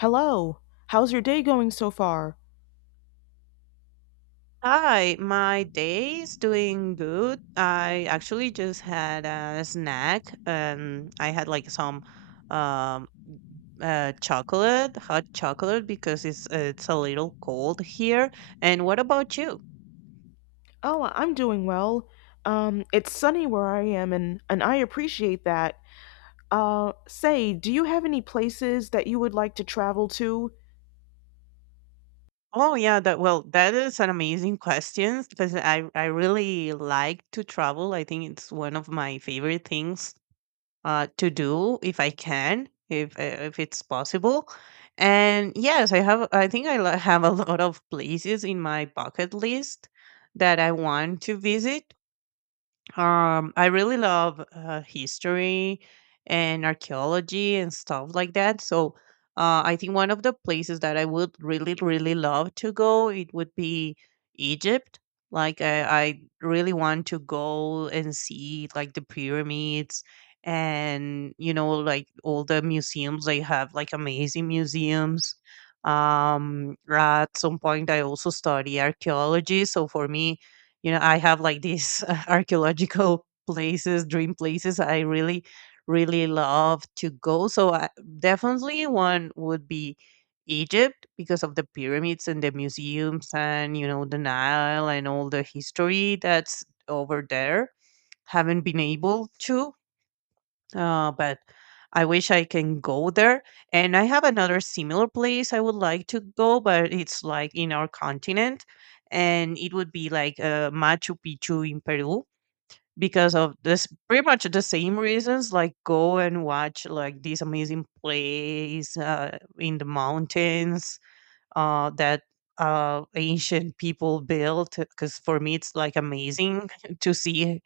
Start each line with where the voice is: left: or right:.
left: Hello. How's your day going so far?
right: Hi, my day is doing good. I actually just had a snack and I had like some um chocolate, hot chocolate because it's a little cold here. And what about you?
left: Oh, I'm doing well. It's sunny where I am and I appreciate that. Say, do you have any places that you would like to travel to?
right: Oh yeah, that is an amazing question because I really like to travel. I think it's one of my favorite things to do if I can, if it's possible. And yes, I have. I think have a lot of places in my bucket list that I want to visit. I really love history and archaeology and stuff like that. So, I think one of the places that I would really, really love to go, it would be Egypt. Like, I really want to go and see like the pyramids and like all the museums they have, like amazing museums. At some point, I also study archaeology, so for me, I have like these archaeological places, dream places I really, really love to go. So, definitely one would be Egypt because of the pyramids and the museums and the Nile and all the history that's over there. Haven't been able to. Oh, but I wish I can go there. And I have another similar place I would like to go, but it's like in our continent. And it would be like Machu Picchu in Peru because of this, pretty much the same reasons, like go and watch like this amazing place in the mountains that ancient people built because for me it's like amazing to see,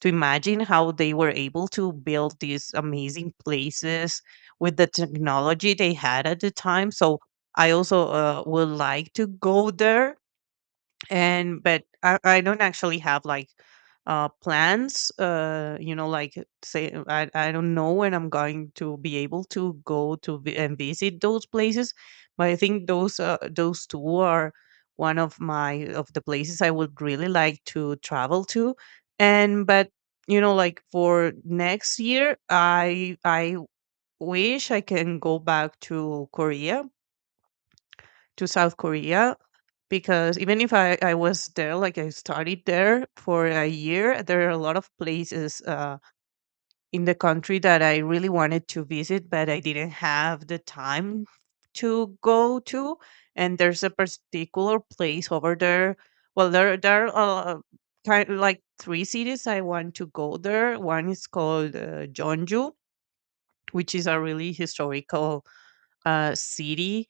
right: to imagine how they were able to build these amazing places with the technology they had at the time. So I also would like to go there, and but I don't actually have like plans, like say, I don't know when I'm going to be able to go to vi- and visit those places. But I think those two are one of the places I would really like to travel to. And but you know, like for next year, I wish I can go back to korea to South Korea because even if I was there, like I studied there for a year, there are a lot of places in the country that I really wanted to visit, but I didn't have the time to go to. And there's a particular place over there. Well, there are kind of like three cities I want to go there. One is called Jeonju, which is a really historical city.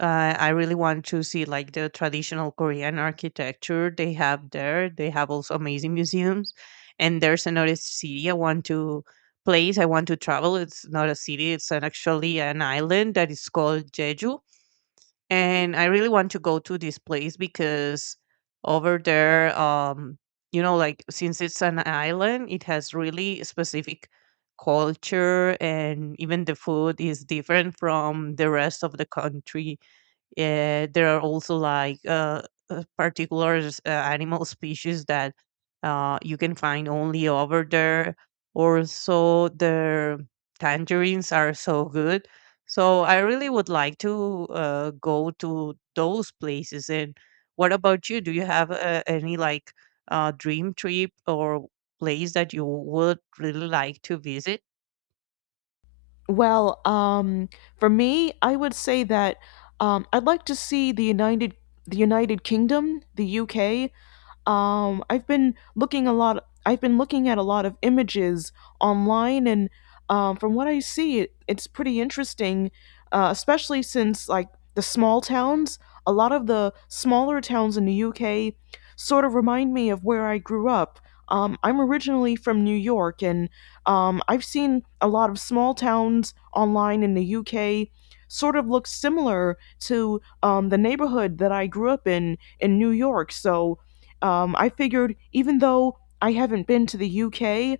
right: I really want to see like the traditional Korean architecture they have there. They have also amazing museums, and there's another city I want to place. I want to travel. It's not a city. It's actually an island that is called Jeju, and I really want to go to this place because over there, like since it's an island, it has really specific culture, and even the food is different from the rest of the country. There are also like particular animal species that you can find only over there. Also, their tangerines are so good. So I really would like to go to those places. And what about you? Do you have any like dream trip or place that you would really like to visit?
left: Well, for me, I would say that I'd like to see the United Kingdom, the UK. I've been looking a lot, I've been looking at a lot of images online, and from what I see, it's pretty interesting, especially since, like, the small towns, a lot of the smaller towns in the UK sort of remind me of where I grew up. I'm originally from New York, and I've seen a lot of small towns online in the UK sort of look similar to the neighborhood that I grew up in New York. So I figured even though I haven't been to the UK,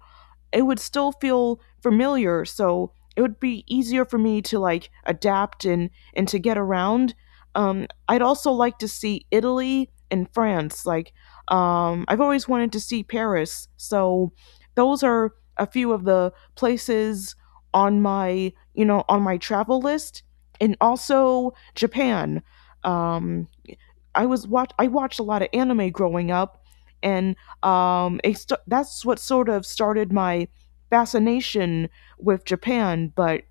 left: it would still feel familiar. So it would be easier for me to, like, adapt and to get around. I'd also like to see Italy and France. Like, I've always wanted to see Paris. So those are a few of the places on my, you know, on my travel list, and also Japan. Um, I watched a lot of anime growing up, and that's what sort of started my fascination with Japan. But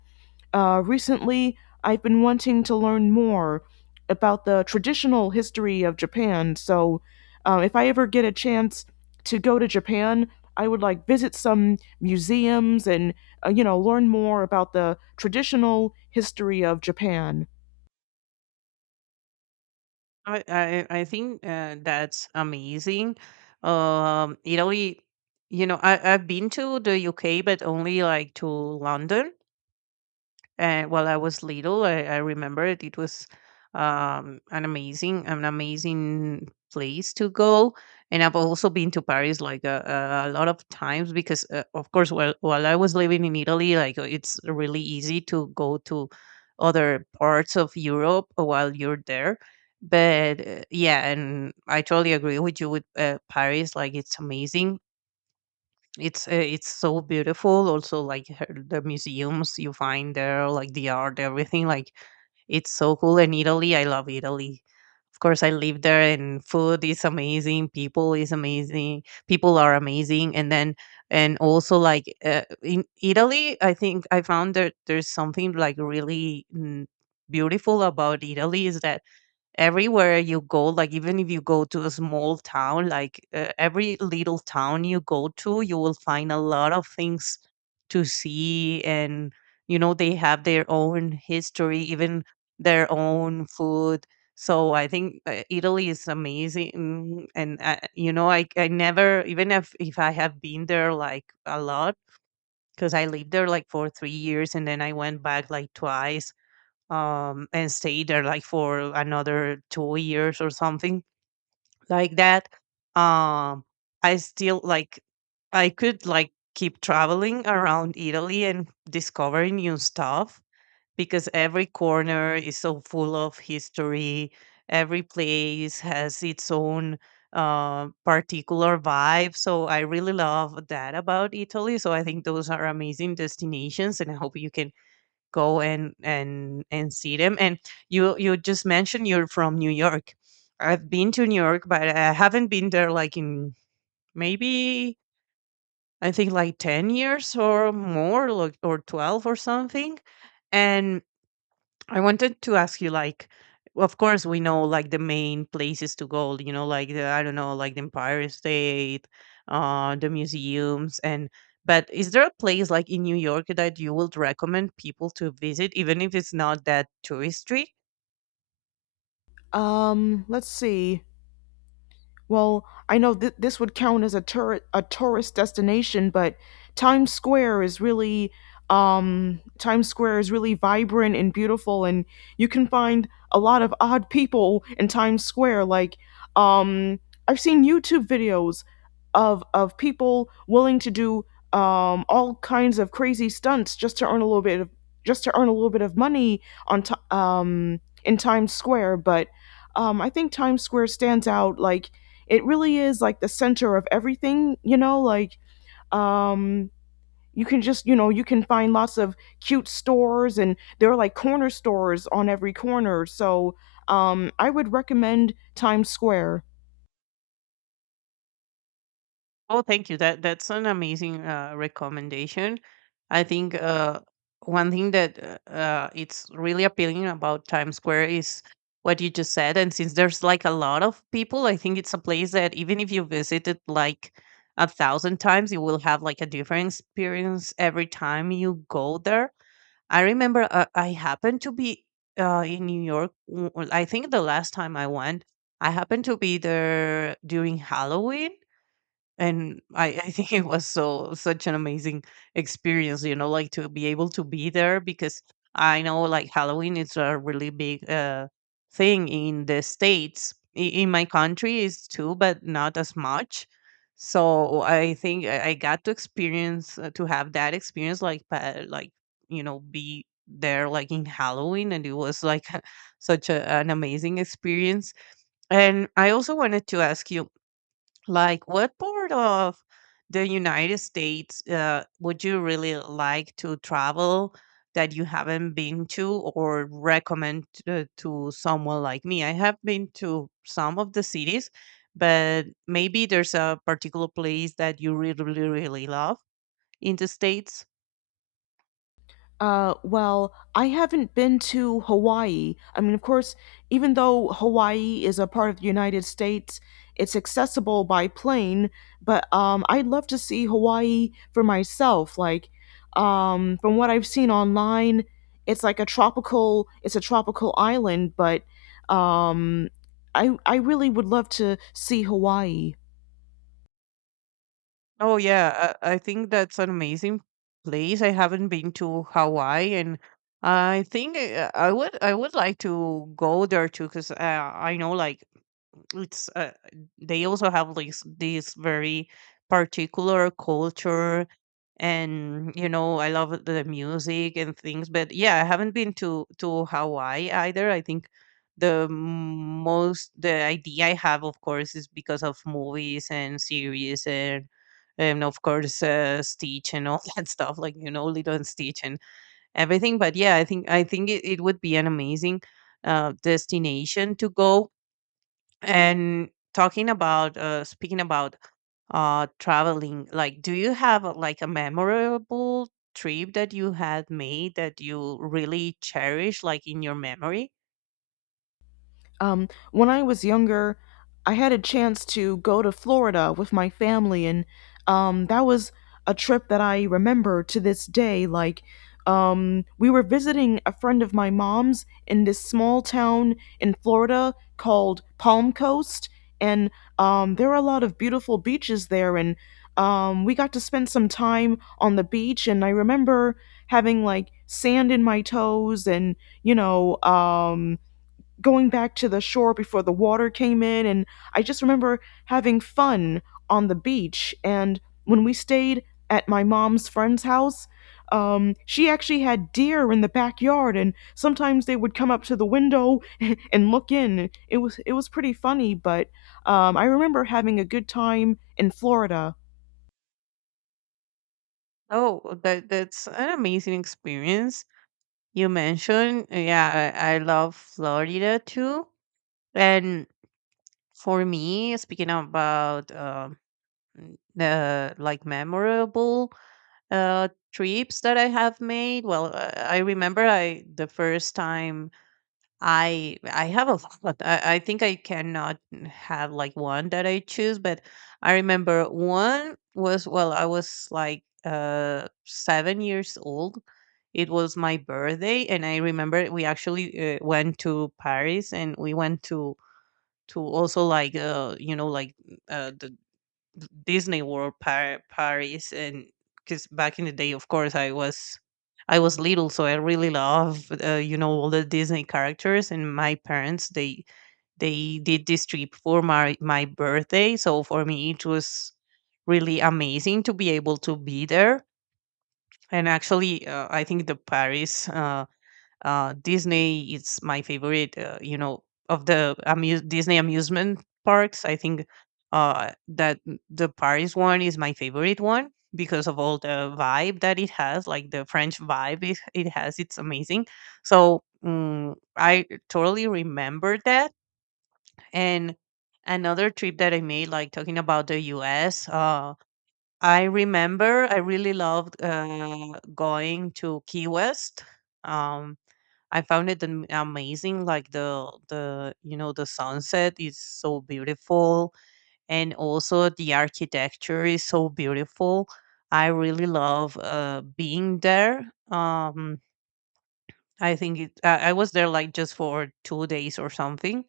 left: recently, I've been wanting to learn more about the traditional history of Japan. So, if I ever get a chance to go to Japan, I would like visit some museums and, you know, learn more about the traditional history of Japan.
right: I I think that's amazing. Italy, I've been to the UK, but only like to London, while I was little, I remember it. It was an amazing place to go. And I've also been to Paris like a lot of times because, of course, while I was living in Italy, like it's really easy to go to other parts of Europe while you're there. But yeah, and I totally agree with you with Paris. Like it's amazing. It's so beautiful, also like the museums you find there, like the art, everything, like it's so cool. And Italy, I love Italy. Of course, I live there, and food is amazing, people are amazing. And then, and also like in Italy, I think I found that there's something like really beautiful about Italy, is that everywhere you go, like even if you go to a small town, like every little town you go to, you will find a lot of things to see. And you know, they have their own history, even their own food. So I think Italy is amazing. And I never, even if I have been there like a lot, because I lived there like for 3 years and then I went back like twice. And stay there like for another 2 years or something like that. Um, I still like I could like keep traveling around Italy and discovering new stuff because every corner is so full of history. Every place has its own particular vibe. So I really love that about Italy. So I think those are amazing destinations, and I hope you can go and see them. And you just mentioned you're from New York. I've been to New York, but I haven't been there like in, maybe, I think, like 10 years or more, like, or 12 or something. And I wanted to ask you, like, of course, we know like the main places to go, you know, like the, I don't know, like the Empire State, the museums, and but is there a place like in New York that you would recommend people to visit, even if it's not that touristy?
left: Let's see. Well, I know this would count as a a tourist destination, but Times Square is really Times Square is really vibrant and beautiful, and you can find a lot of odd people in Times Square. Like, um I've seen YouTube videos of people willing to do all kinds of crazy stunts just to earn a little bit of, just to earn a little bit of money in Times Square. But I think Times Square stands out. Like, it really is like the center of everything, you know, like, um you can just, you know, you can find lots of cute stores, and there are like corner stores on every corner. So, I would recommend Times Square.
right: Oh, thank you. That's an amazing recommendation. I think, one thing that, it's really appealing about Times Square is what you just said. And since there's like a lot of people, I think it's a place that even if you visit it like 1,000 times, you will have like a different experience every time you go there. I remember, I happened to be in New York. I think the last time I went, I happened to be there during Halloween, and I think it was so such an amazing experience, you know, like to be able to be there, because I know like Halloween is a really big thing in the States. In my country is too, but not as much. So I think I got to experience, to have that experience, like like be there like in Halloween, and it was like such an amazing experience. And I also wanted to ask you, like, what part of the United States would you really like to travel that you haven't been to, or recommend to, someone like me? I have been to some of the cities, but maybe there's a particular place that you really, really, really love in the States.
left: Well, I haven't been to Hawaii. I mean, of course, even though Hawaii is a part of the United States, it's accessible by plane, but I'd love to see Hawaii for myself. Like, from what I've seen online, it's like a it's a tropical island, but um, I really would love to see Hawaii.
right: Oh yeah, I think that's an amazing place. I haven't been to Hawaii, and I think I would like to go there too, because I know like it's they also have like this very particular culture, and I love the music and things. But yeah, I haven't been to Hawaii either. I think the idea I have, of course, is because of movies and series and of course, Stitch and all that stuff, like Lilo and Stitch and everything. But yeah, I think it would be an amazing destination to go. And talking about speaking about traveling, like, do you have like a memorable trip that you had made that you really cherish, like in your memory?
left: When I was younger, I had a chance to go to Florida with my family, and that was a trip that I remember to this day. Like, we were visiting a friend of my mom's in this small town in Florida called Palm Coast, and there are a lot of beautiful beaches there, and we got to spend some time on the beach, and I remember having like sand in my toes and, you know, going back to the shore before the water came in. And I just remember having fun on the beach. And when we stayed at my mom's friend's house, she actually had deer in the backyard, and sometimes they would come up to the window and look in. It was, it was pretty funny. But I remember having a good time in Florida.
right: Oh, that's an amazing experience you mentioned. Yeah, I love Florida too. And for me, speaking about the, like, memorable trips that I have made, well, I remember, I the first time I have a lot. I think I cannot have like one that I choose, but I remember one was, well, I was like 7 years old. It was my birthday, and I remember we actually went to Paris, and we went to also like you know like uh the the Disney World Paris. And because back in the day, of course, I was little, so I really love you know, all the Disney characters, and my parents, they did this trip for my birthday, so for me it was really amazing to be able to be there. And actually I think the Paris Disney is my favorite. You know, of the amuse Disney amusement parks, I think that the Paris one is my favorite one because of all the vibe that it has. Like the French vibe it has, it's amazing. So I totally remember that. And another trip that I made, like, talking about the U.S. I remember I really loved going to Key West. Um, I found it amazing. Like, the you know, the sunset is so beautiful, and also the architecture is so beautiful. I really love being there. I think I was there like just for 2 days or something,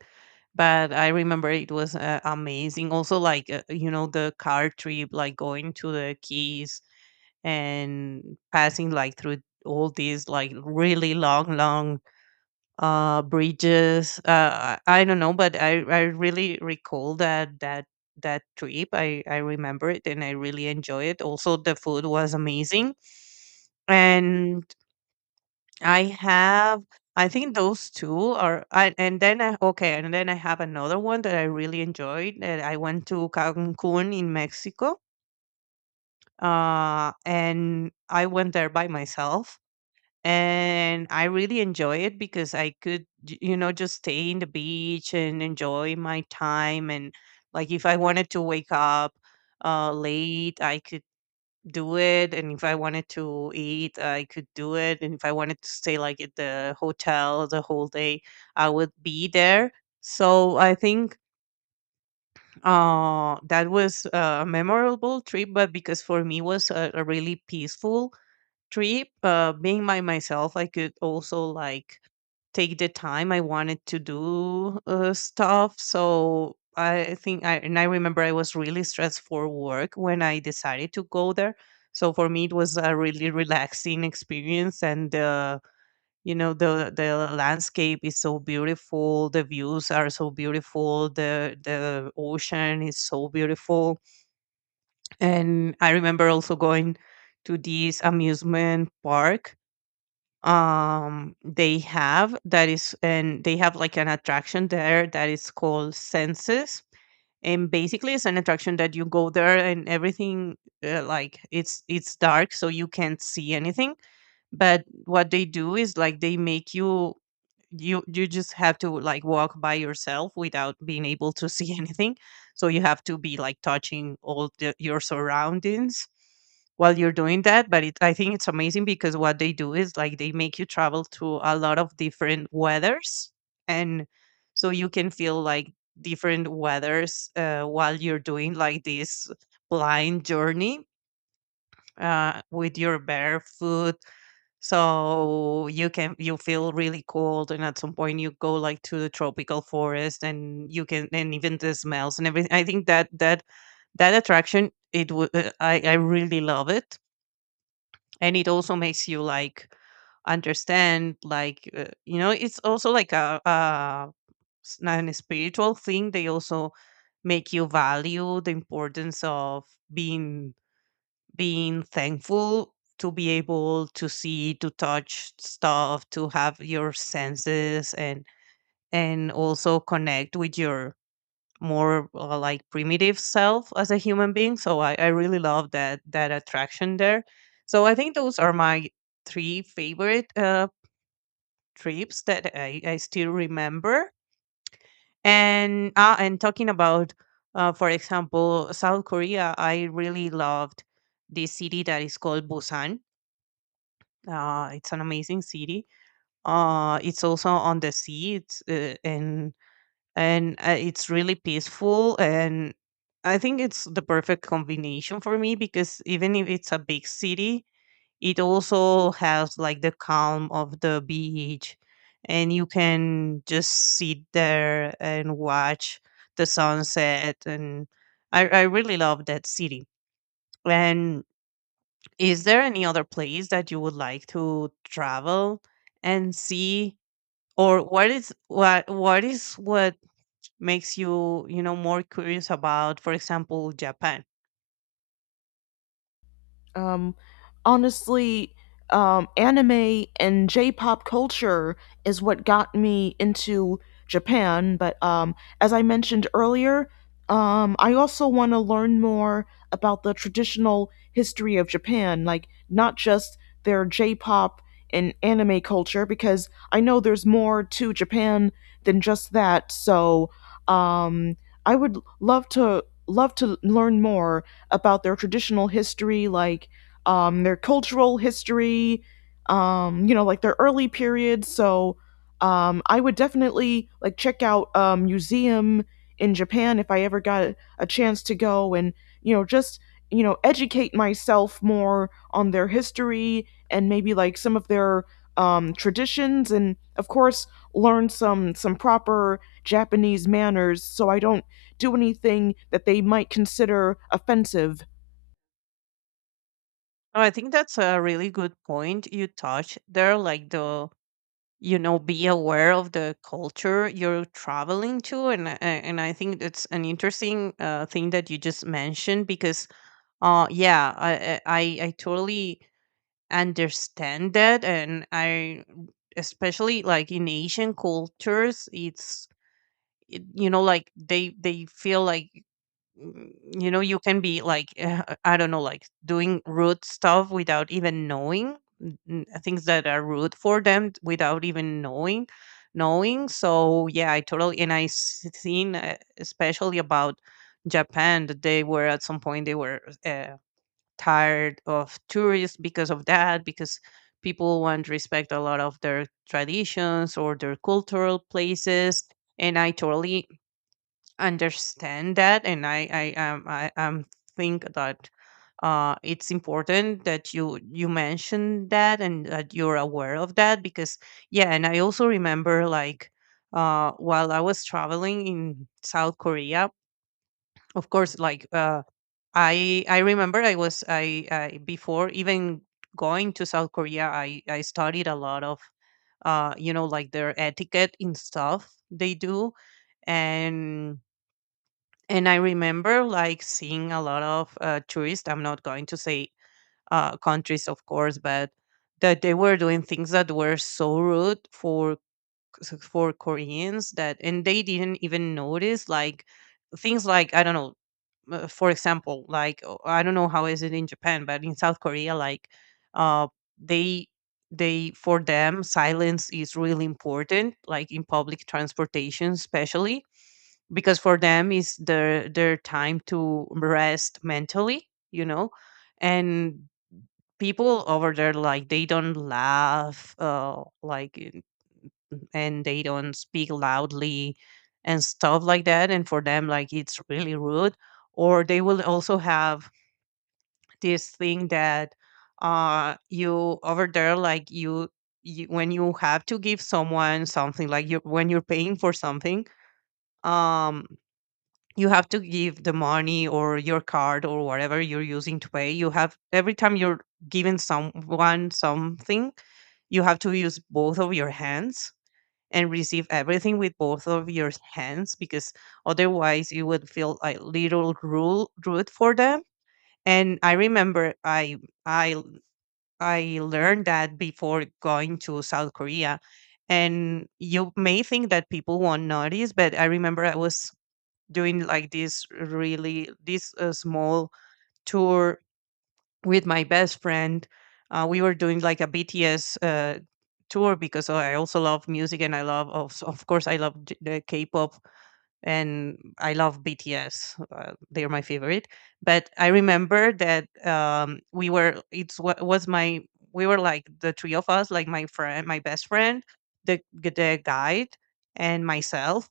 right: but I remember it was amazing. Also, like you know, the car trip, like going to the Keys and passing like through all these like really long, long bridges. I I don't know, but I really recall that that trip. I remember it and I really enjoy it. Also, the food was amazing. And I have, I think those two are I, and then I okay and then I have another one that I really enjoyed, that I went to Cancun in Mexico. And I went there by myself, and I really enjoy it because I could, you know, just stay in the beach and enjoy my time. And like, if I wanted to wake up late, I could do it. And if I wanted to eat, I could do it. And if I wanted to stay like at the hotel the whole day, I would be there. So I think that was a memorable trip, but because for me was a really peaceful trip. Being by myself, I could also like take the time I wanted to do stuff. So I think I remember I was really stressed for work when I decided to go there. So for me, it was a really relaxing experience, and you know, the landscape is so beautiful, the views are so beautiful, the ocean is so beautiful. And I remember also going to this amusement park. They have that is and they have like an attraction there that is called Senses, and basically it's an attraction that you go there and everything like, it's dark so you can't see anything. But what they do is like they make you just have to like walk by yourself without being able to see anything, so you have to be like touching all the, your surroundings while you're doing that. But I think it's amazing because what they do is like they make you travel through a lot of different weathers, and so you can feel like different weathers while you're doing like this blind journey with your barefoot. So you can, you feel really cold, and at some point you go like to the tropical forest, and you can, and even the smells and everything. I think that attraction, it would I really love it, and it also makes you like understand like you know, it's also like a an spiritual thing. They also make you value the importance of being, being thankful to be able to see, to touch stuff, to have your senses, and also connect with your more like primitive self as a human being. So I really love that attraction there. So I think those are my three favorite trips that I still remember. And and talking about for example, South Korea, I really loved this city that is called Busan. It's an amazing city. It's also on the sea. It's really peaceful, and I think it's the perfect combination for me because even if it's a big city, it also has like the calm of the beach, and you can just sit there and watch the sunset. And I really love that city. And is there any other place that you would like to travel and see? Or what is, what makes you, you know, more curious about, for example, Japan?
left: Um, honestly, anime and J-pop culture is what got me into Japan. But as I mentioned earlier, I also want to learn more about the traditional history of Japan, like not just their J-pop and anime culture, because I know there's more to Japan than just that. So um, I would love to learn more about their traditional history, like, their cultural history, you know, like their early periods. So I would definitely like check out a museum in Japan if I ever got a chance to go and, you know, just, you know, educate myself more on their history and maybe like some of their traditions, and of course learn some proper Japanese manners so I don't do anything that they might consider offensive.
right: Oh, I think that's a really good point you touched there, like the, you know, be aware of the culture you're traveling to. And I think it's an interesting thing that you just mentioned. Because yeah, I totally understand that. And I especially like in Asian cultures, you know, like they feel like, mm, you know, you can be like I don't know, like doing rude stuff without even knowing, things that are rude for them without even knowing. So yeah, I totally, and seen especially about Japan, that they were, at some point they were uh, tired of tourists because of that, because people want to respect a lot of their traditions or their cultural places. And I totally understand that. And I think that it's important that you mention that and that you're aware of that. Because yeah, and I also remember like while I was traveling in South Korea, of course, like I remember I, before even going to South Korea, I studied a lot of you know, like their etiquette and stuff they do. and and I remember like seeing a lot of tourists, I'm not going to say countries, of course, but that they were doing things that were so rude for Koreans, that, and they didn't even notice, like, things like, I don't know, for example, like I don't know how is it in Japan, but in South Korea, like, uh, they they for them silence is really important, like in public transportation, especially, because for them is their time to rest mentally, you know. And people over there, like, they don't laugh and they don't speak loudly and stuff like that, and for them like it's really rude. Or they will also have this thing that you over there, like you when you have to give someone something, like you when you're paying for something, um you have to give the money or your card or whatever you're using to pay. You have, every time you're giving someone something, you have to use both of your hands and receive everything with both of your hands, because otherwise you would feel a little rude, rude for them. And I remember i I learned that before going to South Korea. And you may think that people won't notice, but I remember I was doing like this really, this small tour with my best friend. We were doing like a BTS tour, because I also love music, and I love, of course I love j- the K-pop, and I love BTS. They're my favorite. But I remember that we were, it's what was my we were like the three of us, like my friend, my best friend, the guide, and myself.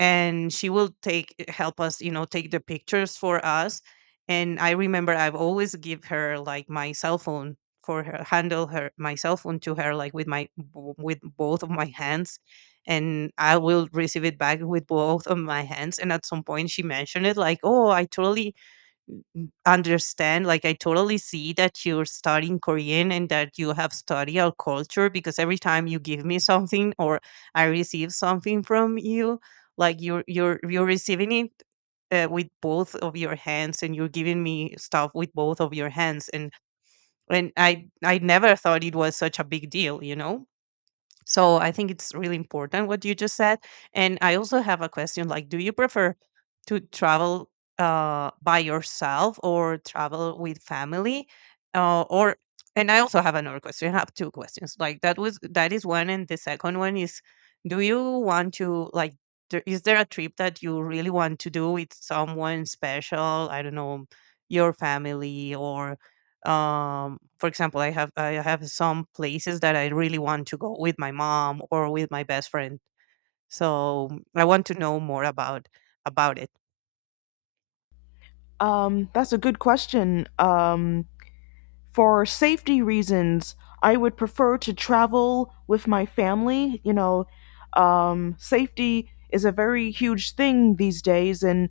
right: And she will take, help us, you know, take the pictures for us. And I remember I've always give her like my cell phone for her, handle her my cell phone to her like with my, with both of my hands, and I will receive it back with both of my hands. And at some point, she mentioned it like, "Oh, I totally n- understand. Like, I totally see that you're studying Korean and that you have studied our culture, because every time you give me something or I receive something from you, like you're receiving it." With both of your hands, and you're giving me stuff with both of your hands. And I never thought it was such a big deal, you know. So I think it's really important what you just said. And I also have a question, like, do you prefer to travel by yourself or travel with family? Or and I also have another question. I have two questions. Like, that was, that is one, and the second one is, do you want to like? Is there a trip that you really want to do with someone special? I don't know, your family, or for example, I have some places that I really want to go with my mom or with my best friend. So I want to know more about it.
left: That's a good question. For safety reasons, I would prefer to travel with my family. You know, safety is a very huge thing these days, and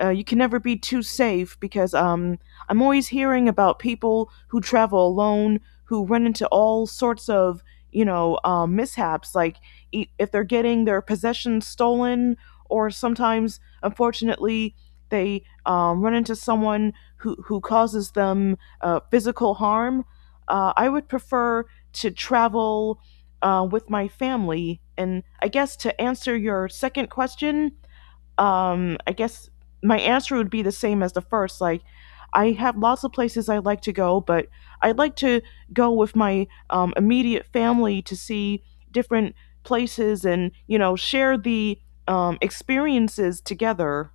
left: you can never be too safe because I'm always hearing about people who travel alone who run into all sorts of, you know, mishaps, like if they're getting their possessions stolen, or sometimes, unfortunately, they run into someone who causes them physical harm. Uh, I would prefer to travel, with my family. And I guess to answer your second question, I guess my answer would be the same as the first. Like, I have lots of places I like to go, but I'd like to go with my immediate family to see different places and, you know, share the experiences together.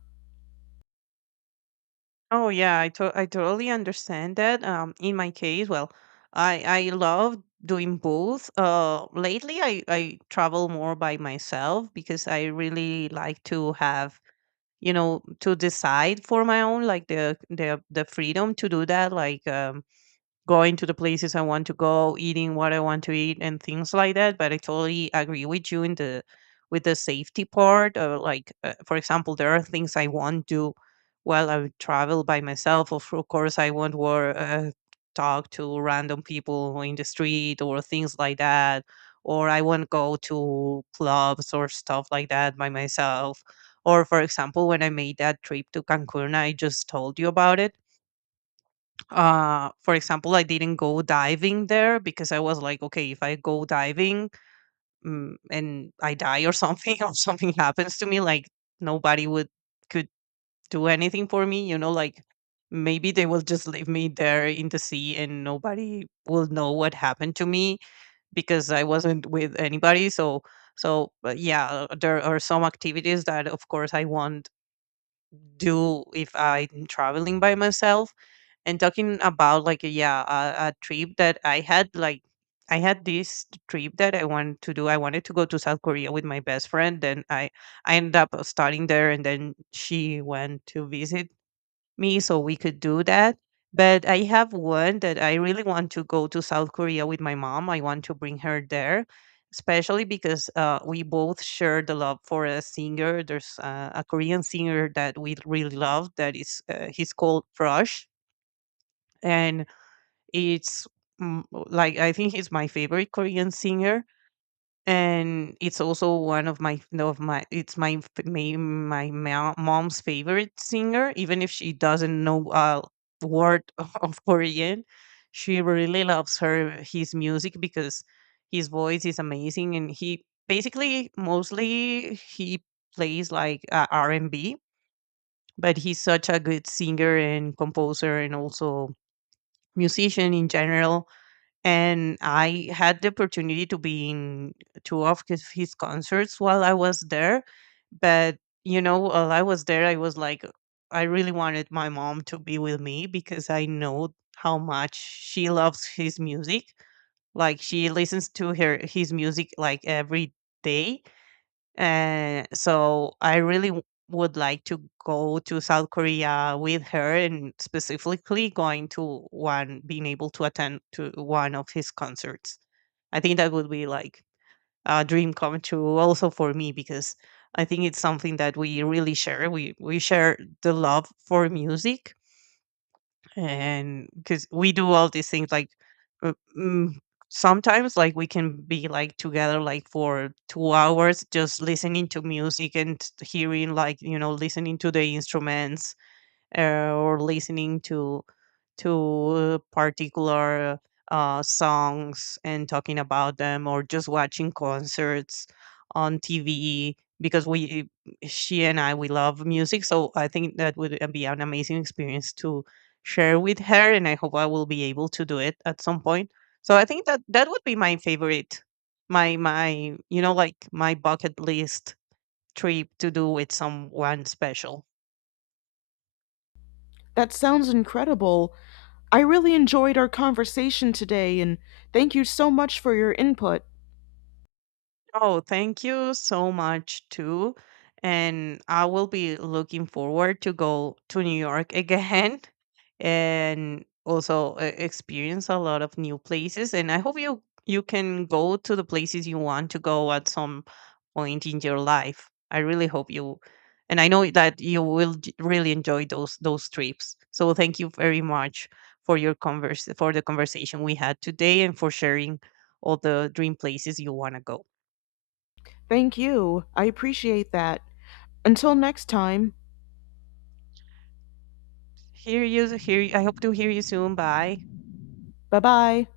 right: Oh yeah, I totally understand that. In my case, well, I love doing both. Lately I travel more by myself because I really like to have to decide for my own, like the freedom to do that, like going to the places I want to go, eating what I want to eat, and things like that. But I totally agree with you in the with the safety part. Of like, for example, there are things I won't do while I travel by myself. Of course, I won't talk to random people in the street or things like that. Or I won't go to clubs or stuff like that by myself. Or, for example, when I made that trip to Cancun, I just told you about it, for example, I didn't go diving there because I was like, okay, if I go diving and I die or something, or something happens to me, like nobody would could do anything for me, like maybe they will just leave me there in the sea and nobody will know what happened to me because I wasn't with anybody. But yeah, there are some activities that, of course, I want do if I'm traveling by myself. And talking about like a trip that I had, like I had this trip that I wanted to do. I wanted to go to South Korea with my best friend. Then I ended up studying there, and then she went to visit me so we could do that. But I have one that I really want to go to South Korea with my mom. I want to bring her there, especially because we both share the love for a singer. There's a Korean singer that we really love. That is, he's called Crush, and it's like I think he's my favorite Korean singer, and it's also one of my no, of my it's my mom's favorite singer, even if she doesn't know a word of Korean. She really loves her his music because his voice is amazing, and he basically mostly he plays like r&b, but he's such a good singer and composer and also musician in general. And I had the opportunity to be in two of his concerts while I was there. But you know, while I was there, I was like, I really wanted my mom to be with me because I know how much she loves his music. Like she listens to her his music like every day. So I really would like to go to South Korea with her, and specifically going to one, being able to attend to one of his concerts. I think that would be like a dream come true also for me because I think it's something that we really share. We share the love for music, and because we do all these things like uh, mm, sometimes, like we can be like together like for 2 hours just listening to music and hearing, like, listening to the instruments, uh, or listening to particular songs and talking about them, or just watching concerts on TV because we she and I, we love music. So I think that would be an amazing experience to share with her, and I hope I will be able to do it at some point. So I think that would be my favorite, my you know like my bucket list trip to do with someone special.
left: That sounds incredible. I really enjoyed our conversation today, and thank you so much for your input.
right: Oh, thank you so much too. And I will be looking forward to go to New York again and also experience a lot of new places. And I hope you can go to the places you want to go at some point in your life. I really hope you, and I know that you will really enjoy those trips. So thank you very much for your converse for the conversation we had today and for sharing all the dream places you want to go.
left: Thank you. I appreciate that. Until next time,
right: Hear you. Hear you. I hope to hear you soon. Bye.
left: bye bye.